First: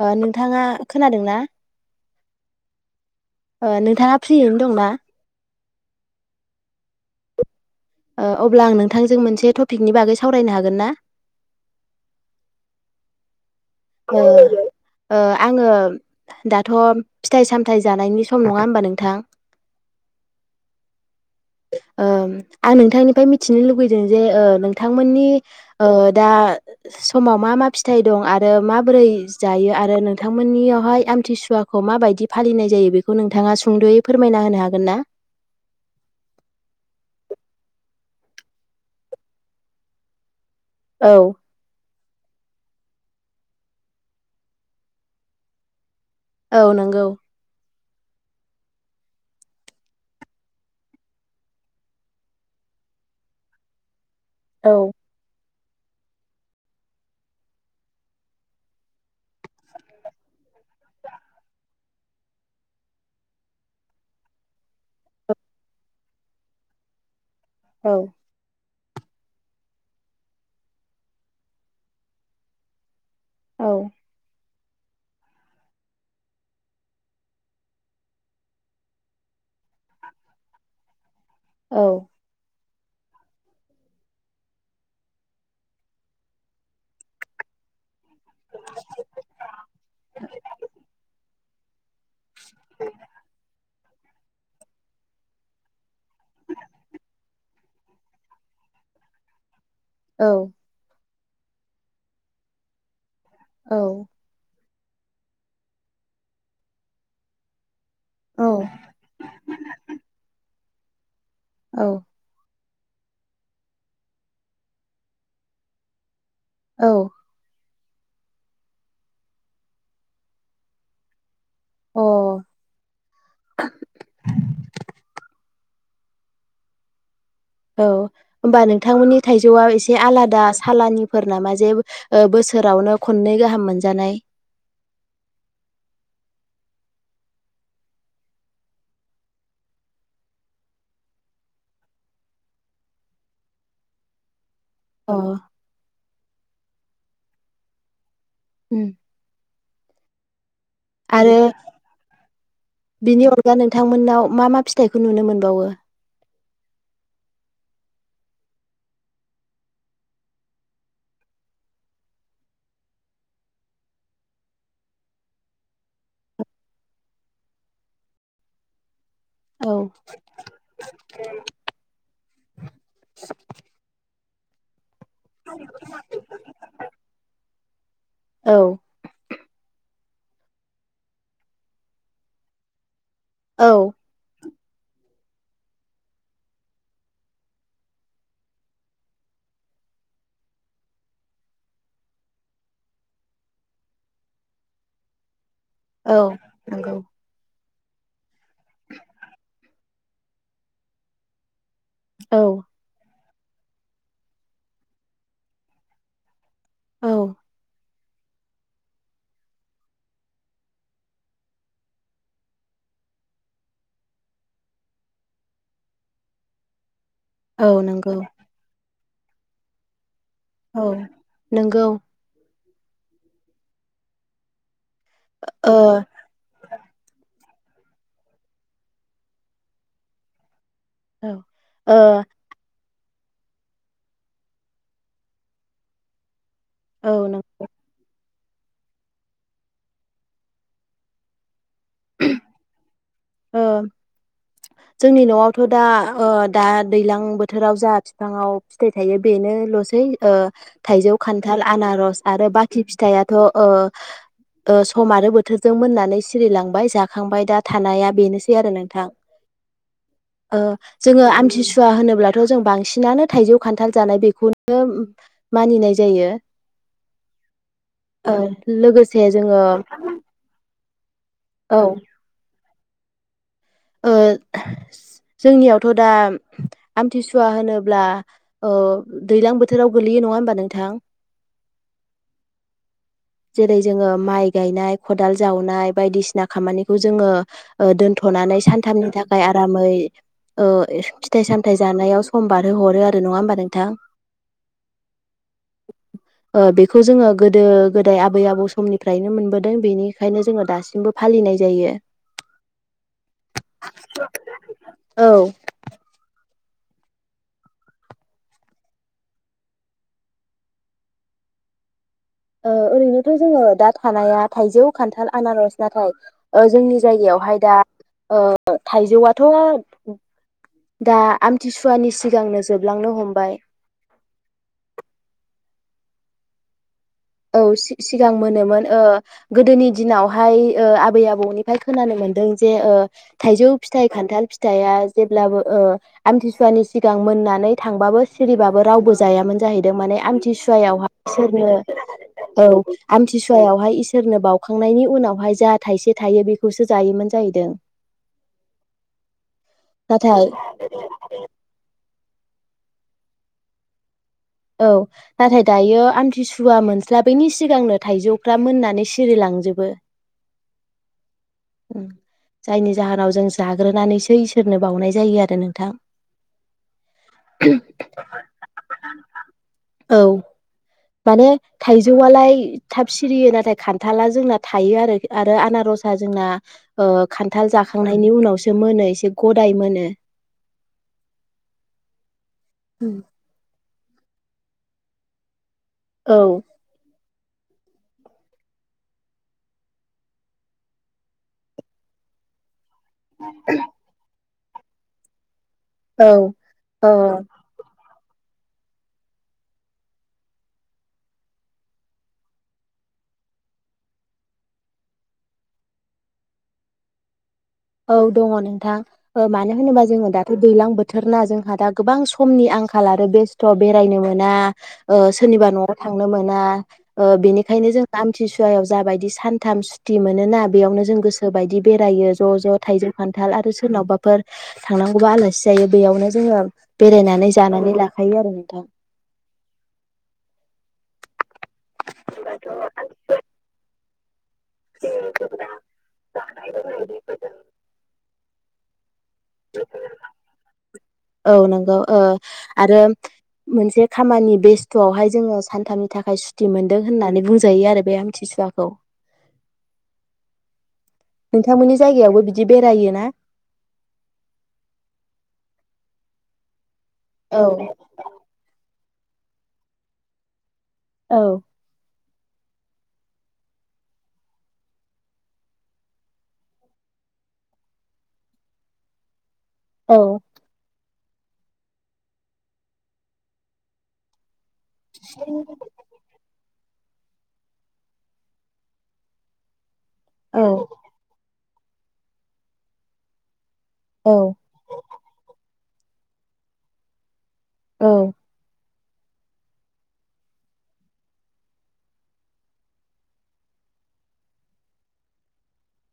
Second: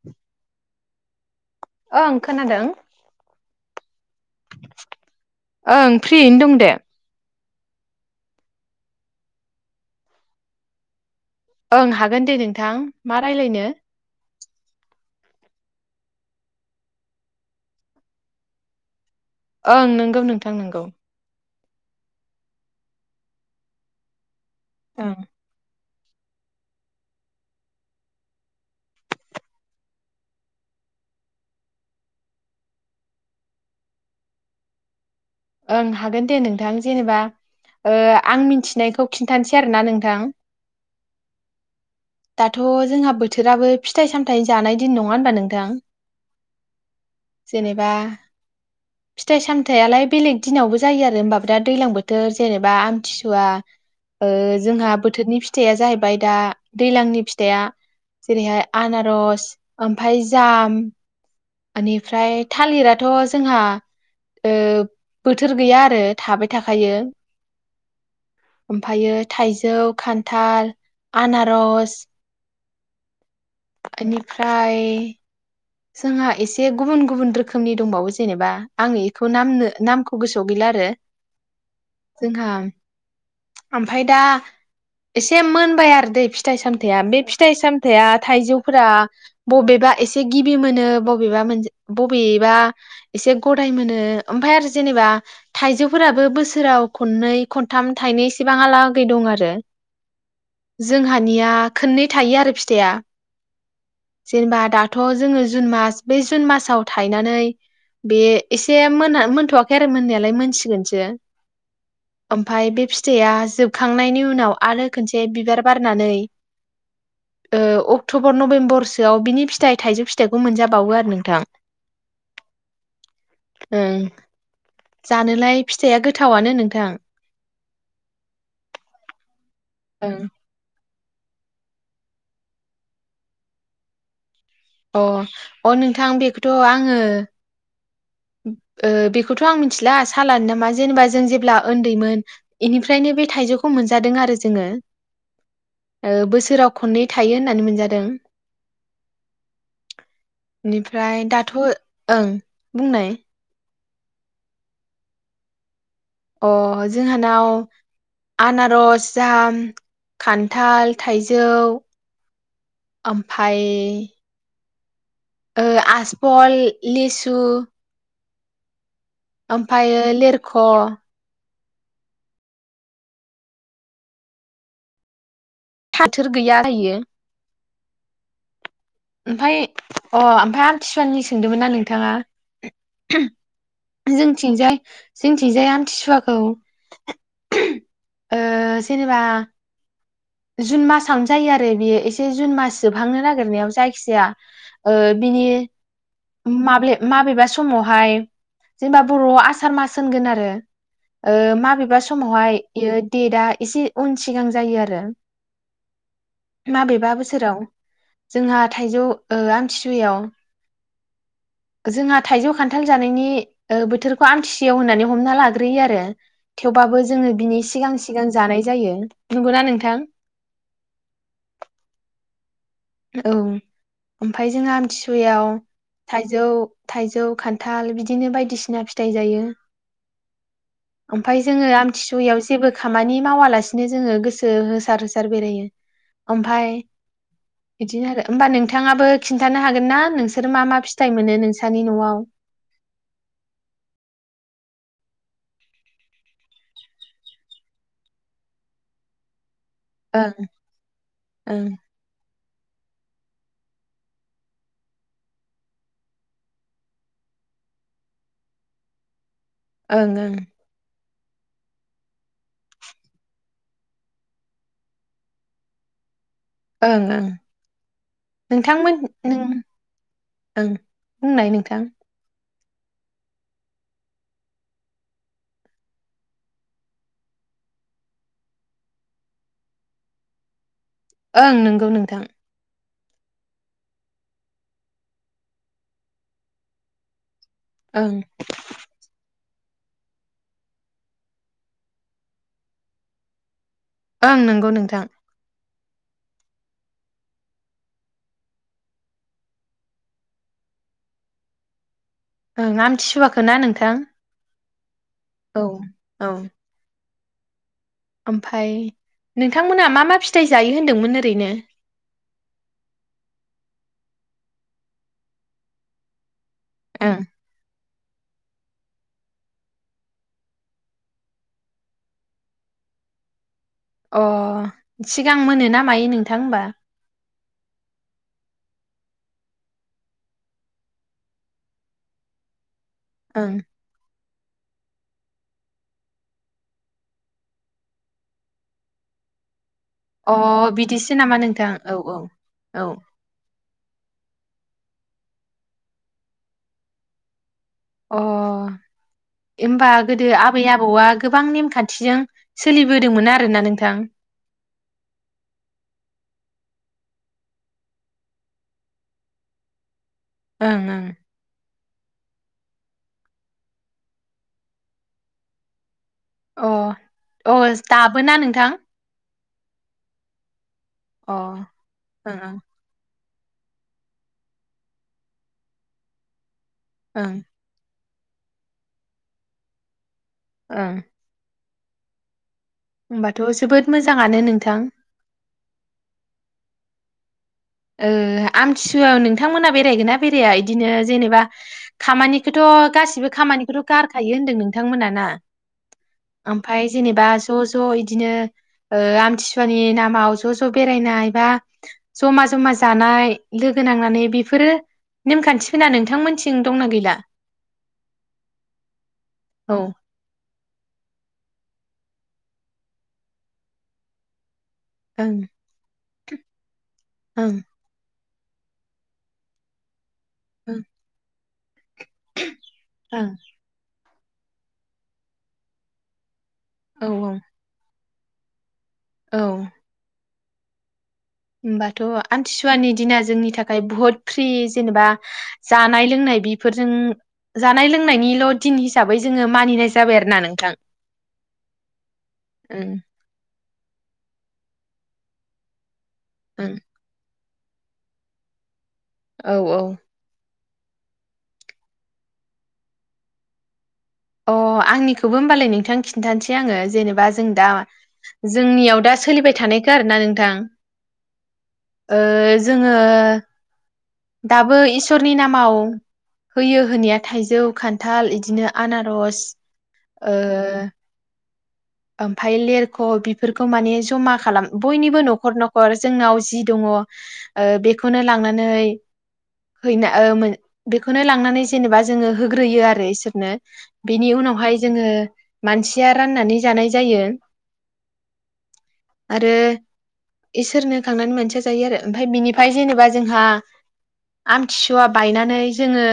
ओ नोंथाङा खोनादों ना ओं खोनादों ओ नोंथाङा फ्रियैनो दंना ओं फ्रियैनो दं दे ओ अब्ला आं नोंथांजों मोनसे टपिकनि बागै सावरायनो हागोन ना ओं हागोन दे नोंथां मा रायलायनो [unintelligible] ओ आङो दाथ' फिथाइ सामथायाइ जानायनि सम नङा होमबा नोंथां ओं नोंगौ नोंथां नंगौ ओ आं नोंथांनिफ्राय मिथिनो लुुबैदों जे ओ ओं। नोंथांमोननि ओ दा समाव मा मा फिथाइ दं आरो माबोरै जायो आरो नोंथांमोननियावहाय आमथिसुवाखौ माबायदि फालिनाय जायो बेखौ नोंथाङा सुंदयै फोरमायना होनो हागोन ना ओं हागोन दे नोंथां जेनेबा ओ आं मिनथिनायखौ खिन्थानोसै आरोना नोंथां औ दाथ' जोंहा बोथोराबो फिथाइ सामथाइ जानाय दिन नङा होनबा नोंथां औ नंगौ जेनेबा फिथाइ सामथायालाय बेलेग दिनावबो जायो आरो होनबादा दैलां बोथोर जेनेबा आमथिसुवा ओ औ जोंहा बोथोरनि फि फिथाइया जाहैबाय दा दैज्लांनि फिथाइया जेरैहाय आनारस ओमफाय जाम ओनिफ्राय थालिराथ' जोंहा ओ बोथोर गैया आरो थाबाय थाखायो औ ओमफायो थाइजौ खान्थाल आनारस औ ओनिफा फाय जोंहा एसे गुबुन गुबुन रोखोमनि दंबावो जेनेबा आङो एखौ नामनो नामखौ गोसोआव गैला आरो जोंहा ओमफाय दा एसे मोनबाय आरो दै फिथाइ सामथायाइया बे फिथाइ साम थाइआ थाइजौफोरा बबेबा एसे नो बबेबा मोन बबेबा एसे गदाय मोनो ओ ओमफाय आरो जेनेबा थाइजौफोराबो बोसोराव खननै खनथाम थाइनै इसेबां आलागै दं आरो। औ हानिया खननै थायो आरो फिथाइया औ जेनेबा दा थ जो जुन मास बे जुन मासाव थायनानै बे औ एसे मोना मोनथवाखै आरो मोननायालाय मोनसिगोन सो औ ओमफाय बे फिथाइआ जोबखांनायनि उनाव आरो खोनसे बिबार बारनानै औ ओ अक्टबर नभेम्बरसो आव बिनि फिथाइ थाइजौ फिथाइखौ मोनजाबावो आरो नोंथां। अ ओं जानोलाय फिथाइआ गोथावानो नोंथां औ होमबा नोंथांमोननि थाइ जौ आ एसे ओं आलादा सालानि फोर नामा जे ओ बोसोरावनो खननै गाहाम मोनजानाय? अ अ नोंथां बेखौथ आङो ओ बेखौथ आं मिथिला साालानो नामा जेनेबा जों जेब्ला उन्दैमोन बेनिफ्रायनो बे थाइजौखौ मोनजादों आरो जोङो। औ ओ बोसोराव खननै थायो होननानै मोनजादों। उम बेनिफ्राय आरो दाथ ओं बुंनाय बिनि अनगान नोंथांमोननाव मा मा फिथाइखौ नुनो मोनबावो? अ जोंहानाव आनारस जाम खान्थाल थाइजौ ओमफाय ओ आजफल, लिसु औ ओमफायो लेरख [inaudible] फाथोर गैया [unintelligible] औ ओमफाय अ ओमफाय आमथिसुवानि सोंदोंमोन ना नोंथाङा? औ जोंथिंजाय जोथिंजाया आमथिसुवाखौ ओ जेनेबा जुन मासावनो जायो आरो बेयो एसे जुन मास जोबहांनो नागिरनायाव जायखिजाया ओ बिनि औ माब्ले नंगौ माबेबा समावहाय जेनेबा बरआव आसार मास होनगोन आरो ओ माबे बिबा औ समावहाय बेयो देता एसे उन सिगां जायो आरो । माबेबा औ बोसोराव जोंहा थाइजौ ओ आमथिसुवायाव जोंहा थाइजौ खान्थाल जानायनि ओ बोथोरखौ आमथिसुयाव होननानै हमना लाग्रोयो आरो थेवबाबो जोङो बिनि औ सिगां नंगौ सिगां जानाय जायो। नंगौना नोंथां? औ नोंगौ। औ ओमफ्राय जोंहा आमथि वायाव ओ थाइजौ थाइजौ खान खान्थाल बिदिनो बायदिसिना फिथाइ जायो । औ ओमफ्राय जोङो ओ आमथिसुवायाव जेबो खामानि मावालासिनो जोङो गोसो होसार होसार बेरायो [unintelligible] ओमफ्राय औ नों बिदिनो आरो होमबा नोंथाङाबो खिन्थानो हागोन ना नोंसोर मा मा फिथाइ मोनो नों [unintelligible] सानि नवाव ओ जोंनि नवावथ दा ओ दा दैलां बोथोराव जा बिफा‌ंआव फिथाइ थायो बेनो ल । सै ओं ओ थाइजौ खान्थाल ओं आनारस आरो बा खि फिथाइआथ ओ ओ सम आरो बोथोरजों मोननानै सिरिलांबाय। जाखांबाय दा थानाया बेनोसै आरो नोंथां। ओं ओं ओ जोङो आमथिसुवा होनोब्लाथ जों बांसिनानो थाइजौ खान्थाल जानाय बेखौनो मानिनाय जायो। ओं ओं ओ नोंथांमोन लोगोसे नो जोङो ओं । बुंनाय औ नोंथां ओ जोंनियावथ दा आमथिसुवा होनोब्ला ओ दैज्लां बोथोराव गोगलैयो नङा होमबा नोंथां? ओं नंगौ नोंथां । जेरै जोङो माइ गायनाय खदाल जावनाय बायदिसिना खामानिखौ जोङो ओं दोन्थनानै सानथामनि था आरामै ओ फिथाइ सामथाय जानायाव सम बारहो हरो आरो नङा होमबा नों? ओं नंगौ नोंथां। ओ बेखौ जोङो गोदो गोदाय आबै आबौ समनिफ्रायनो मोनबोदों बेनिखायनो जोङो दासिमबो फालिनाय जायो‌। ओं आमथिसुवाखो ना नोंथां। औ औ ओमफाय नोंथांमोना मा मा फिथाइ जायो होनदोंमोन ओरैनो? ओ ओरैनोथ जोङो दा थानाया थाइजौ, खान्थाल, आनारस नाथाय ओ जोंनि जायगायावहाय दा ओ थाइजौआथ दा आमथिसुवानि सिगांनो जोबलांनो हमबाय। अ सिगां मोनोना मायो नोंथां होमबा? औ सि-सिगां मोनोमोन ओ गोदोनि दिनावहाय ओ आबै आबौनिफ्राय खोनानो मोनदों जे ओ ओं थाइजौ फिथाइ खान्थाल फिथाइआ जेब्लाबो ओ आमथिसुवानि सिगां मोननानै थांबाबो सिरिबाबो रावबो जायामोन जाहैदों माने अ बिदिसो आमथिसुवायावहाय नामा नोंथां सोरनो औ औ आमथिसुवायावहाय इसोरनो बावखांनायनि उनावहाय जा थाइसे थायो बेखौसो जायोमोन जाहैदों। अ ओमबा गोदो नाथाय आबै आबौआ गोबां नेमखान्थिजों सोलिबोदोंमोन आरोना नोंथां। औ नाथाय दायो आमथिसुवा मोनस्लाबैनि सिगांनो थाइजौफ्रा मोननानै सिरिलांजोबो। ओं ओं जायनि जाहोनाव जों जाग्रोनानैसै इसोरनो बावनाय जायो आरो नोंथां। अ अ दाबोना नोंथां औ अ माने ओं ओं थाइजौआलाय थाब सिरियो नाथाय खान्थाला जोंना थायो आरो आरो आनारसआ जोंना ओ ओं खान्थाल जा खांनायनि उनावसो मोनो इसे गदाय मोनो। ओं होमबाथ जोबोद मोजाङानो नोंथां। औ ओ आमथिसुवायाव नोंथांमोना बेरायगोना बेराया इदिनो जेनेबा खामानिखौथ गासिबो खामानिखौथ' गारखायो होनदों नों थांमोना ना औ ओमफाय जेनेबा ओ ज ज इदिनो ओ आमथिसुवानि नामाव ज ज बेरायनाय बा जमा जमा जानाय लोगो नांनानै बेफोरो नेमखान्थि फोरा नोंथांमोनथिं दंना गैला? औ दङ नोंथां ओ मानो औ होनोबा जोङो दाथ दैलां बोथोरना जों हा दा गोबां समनि आंखाल आरो बेस्थ बेरायनो मोना ओ ओं सोरनिबा नआव थांनो मोना ओ ओं बेनिखायनो जों आमथिसुवायाव जाबायदि सानथाम थि मोनना ओं बेयावनो जों गोसो गोबायदि बेरायो ज ज थाइजौ ओं खान्थाल आरो सोरनावबा फोर थांनांगौबा आलासि जायो बेयावनो जोङो औ बेरायनानै जानानै ला थाइयो आरो नोंथां औ होमबाथ आमथिसुवानि दिना जोंनि थाखाय बुहुत फ्रि जेनेबा जानाय लोंनाय बेफोरजों जानाय लोंनायनिल थिं हिसाब [inaudible] औ नंगौ ओ आरो मोनसे खामानि बेस्थआवहाय जोङो सानथामनि नि थाखाय सुटि मोनदों होननानै बुंजा जायो आरो बे आमथिसुवाखौ औ औ नोंथांमोननि जायगायावबो बिदि बेरायो ना अ आंनिखौबो होमबालाय नोंथां खिन्थानसै आङो जेनेबा बा जों औ दा जोंनि आव दा सोलिबाय थानायखौ आरोना नोंथां औ ओ जोङो दाबो इसोरनि नामाव होयो होनाया थाइजौ खान्थाल इदिनो आनारस औ ओ ओमफाय लेरख बेफोरखौ माने जमा खालाम बयनिबो नखर नखर जोंनाव जि दङ ओ बेखौनो लांनानै हैना ओ मोन औ बेखौनो लांनानै सो जेनेबा जोङो होग्रोयो आरो इसोरनो बिनि औ उनावहाय जोङो मानसि [unintelligible] राननानै जानाय जायो। औ आरो इसोरनो खांनानै मोनसेया जायो आरो ओमफ्राय बिनिफ्राय जेनेबा जोंहा आमथिसुवा बायनानै जोङो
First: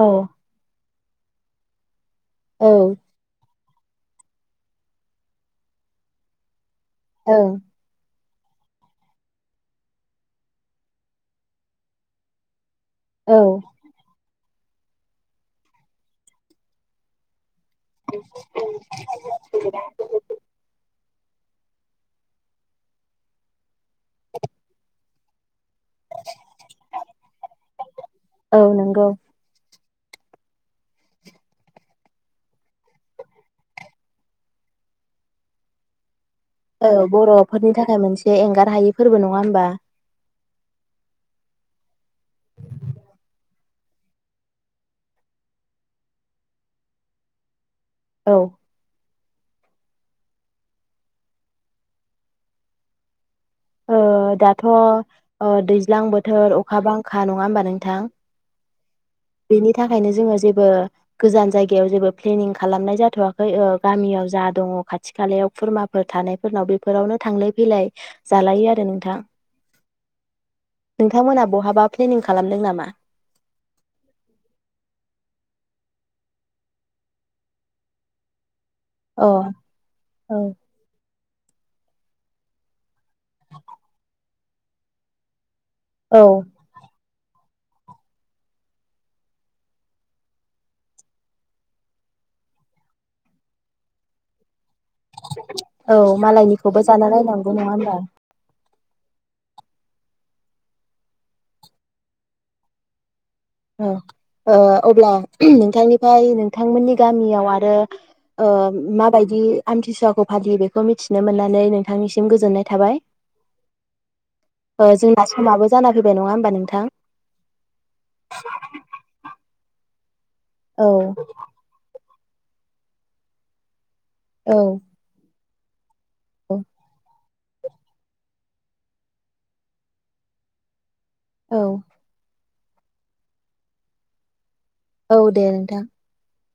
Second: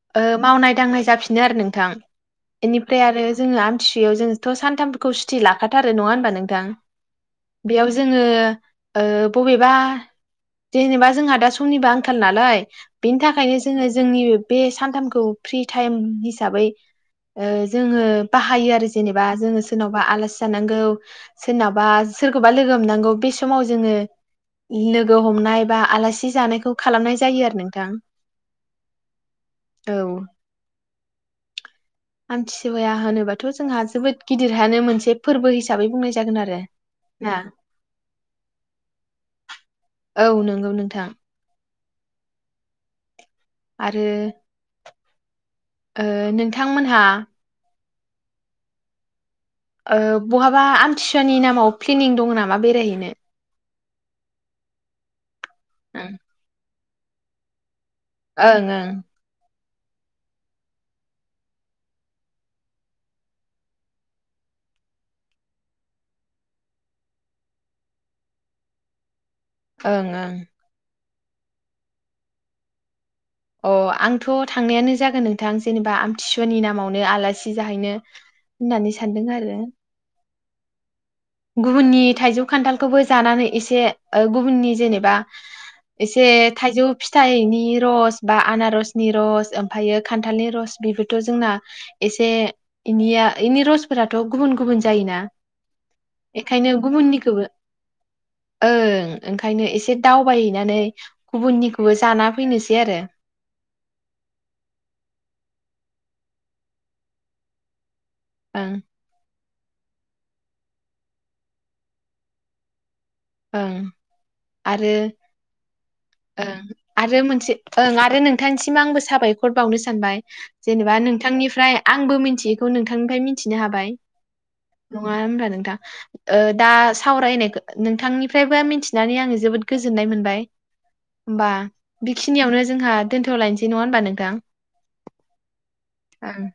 औ ओ मावनाय दांनाय जाफिनो आरो नोंथां। ओं बेनिफ्राय आरो जोंना बेयाव जोंथ' सानथामफोरखौ सुथि लाखाथारो नङा होनबा नोंथां? बेयाव जोङो ओ बबेबा जेनेबा जोंहा दा समनिबो आंखाल नालाय बेनि औ थाखायनो जोङो जोंनि बे सानथामखौ फ्रि टाइम हिसाबै ओ जोङो बाहायो आरो जेनबा जोङो सोरनावबा आलासि जानांगो सोरनाबा सोरखौबा लोगो हमनांगौ बे समाव जोङो लोगो हमनाय बा आलासि जानायखौ खालामनाय जायो आरो नोंथां। औ नंगौ औ आमथिसुवाया होनोबाथ' जोंहा जोबोद गिदिरहानो मोनसे फोरबो हिसाबै बुंनाय जागोन आरो औ बर' ना फोरनि थाखाय मोनसे एंगार हायि फोरबो नङा होमबा? औ नंगौ नोंथां। आरो ओ नोंथांमोनहा औ। ओ बहाबा आमथिसुवानि नामाव प्लेनिं दं नामा बेरायहैनो? ओ दाथ' ओ दैज्लां बोथोर अखा बांखा नङा होमबा नोंथां? ओं ओं बेनि थाखायनो जोङो जेबो गोजान जायगायाव जेबो प्लेनिं खालामनाय जाथ'वाखै गामियाव जा दङ खाथि खालायाव खुरमाफोर थानायफोरनाव बेफोरावनो थांलाय फैलाय जालायो आरो नोंथां। ओं ओं। नोंथांमोनहा बहाबा प्लेनिं खालामदों नामा? अ आंथ' थांनायानो जागोन नोंथां जेनेबा आमथिसुवानि नामावनो आलासि जाहैनो। होननानै सानदों अ आरो। औ। गुबुुननि थाइजौ खान्थाल खौ बो जानानै एसे उननि जेनेबा औ एसे थाइजौ फिथाइनि नि रस बा अनारसनि लर ओमफायो खान्थाल नि रस बिबोथ' जोंना एसे इनिया इनि रसफोराथ' गुबुन गुबुन जायोना। औ बेखायनो मालायनिखौबो जाना गुबुननिखौबो नायनांगौ नङा होमबा। ओं ओंखायनो एसे दावबायहैनानै गुबुननिखौबो जाना फैनोसै आरो। औ अब्ला नोंथांनिफ्राय नोंथांमोननि गामियाव आरो ओ ओं माबायदि आमथिसुवाखौ फालियो बेखौ मिथिनो मोननानै नोंथांनिसिम गोजोननाय थाबाय। ओं ओ आरो जोंना समाबो जाना फैबाय नङा ओं होमबा नोंथां आरो मोनसे ओं आरो नों थांनि सिम आंबो साबाय खर बावनो सानबाय। औ जेनेबा नोंथांनिफ्राय आं आंबो मिथियैखौ नोंथांनिफ्राय मिथिनो हाबाय। औ नङा होनबा नों दा ओ दा सावरायनाय नों नोंथांनिफ्रायबो मिथिनानै आङो जोबोद गोजोननाय मोनबाय। होमबा औ बेखिनियावनो जोंहा दोन्थलायनोसै नङा होनबा नोंथां। औ दे नोंथां। उम